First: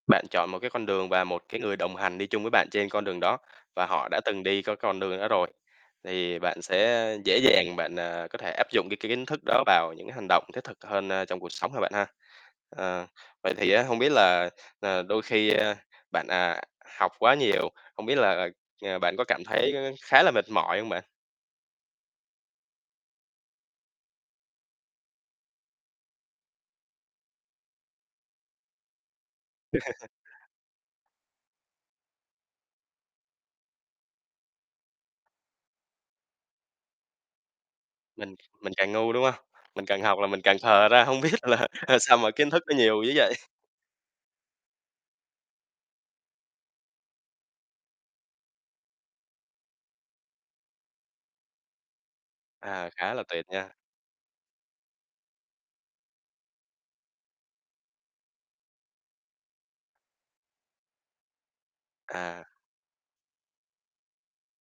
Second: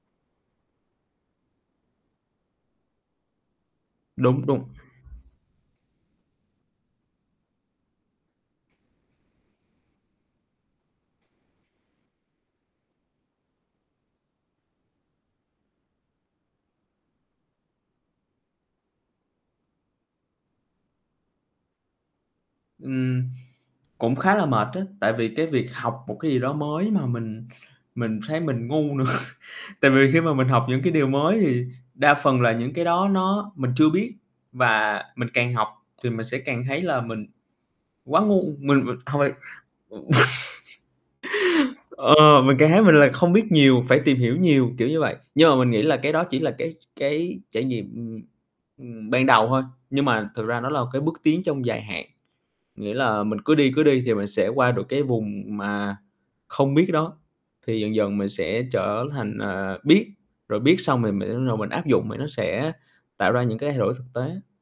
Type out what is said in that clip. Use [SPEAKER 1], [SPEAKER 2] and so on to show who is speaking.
[SPEAKER 1] Bạn chọn một, cái, con đường và một cái người đồng hành đi chung với bạn trên con đường đó, và họ đã từng
[SPEAKER 2] Đúng,
[SPEAKER 1] đi
[SPEAKER 2] đúng.
[SPEAKER 1] có con đường đó rồi, thì bạn sẽ dễ dàng bạn, à, có thể áp dụng cái kiến thức đó vào những cái hành động thiết thực hơn, a, trong cuộc sống ha bạn ha. Ờ, vậy thì, á, hông biết là, ờ, đôi khi, a, bạn, à, học quá nhiều, hông biết là, ờ, ờ, bạn có cảm thấy, ơ, khá là mệt mỏi hông bạn?
[SPEAKER 2] Ừm, cũng khá là mệt á, tại vì cái việc học một cái gì đó mới mà mình mình thấy mình ngu nữa. Tại vì khi mà mình học những cái điều mới thì đa phần là những cái đó nó mình chưa biết, và mình càng học thì mình sẽ càng thấy là mình quá
[SPEAKER 1] Mình
[SPEAKER 2] ngu.
[SPEAKER 1] mình
[SPEAKER 2] Mình
[SPEAKER 1] càng
[SPEAKER 2] mình
[SPEAKER 1] ngu,
[SPEAKER 2] hổng
[SPEAKER 1] đúng
[SPEAKER 2] phải
[SPEAKER 1] hông? Mình
[SPEAKER 2] ừm,
[SPEAKER 1] càng học là mình càng khờ ra, hông biết là, ờ, sao mà
[SPEAKER 2] ờ,
[SPEAKER 1] kiến
[SPEAKER 2] mình
[SPEAKER 1] thức
[SPEAKER 2] càng
[SPEAKER 1] nó
[SPEAKER 2] thấy mình
[SPEAKER 1] nhiều
[SPEAKER 2] là
[SPEAKER 1] dữ
[SPEAKER 2] không
[SPEAKER 1] vậy?
[SPEAKER 2] biết nhiều, phải tìm hiểu nhiều, kiểu như vậy. Nhưng mà mình nghĩ là cái đó chỉ là cái cái trải nghiệm, ừm, ừm, ban đầu thôi, nhưng mà thực ra nó là cái bước tiến trong dài hạn.
[SPEAKER 1] À,
[SPEAKER 2] Nghĩa
[SPEAKER 1] khá
[SPEAKER 2] là
[SPEAKER 1] là
[SPEAKER 2] mình
[SPEAKER 1] tuyệt
[SPEAKER 2] cứ đi,
[SPEAKER 1] nha.
[SPEAKER 2] cứ đi thì mình sẽ qua được cái vùng mà không biết đó. Thì dần dần mình sẽ trở thành, à, biết, rồi biết xong thì mình mới bắt đầu mình áp dụng mà nó
[SPEAKER 1] À.
[SPEAKER 2] sẽ tạo ra những cái thay đổi thực tế.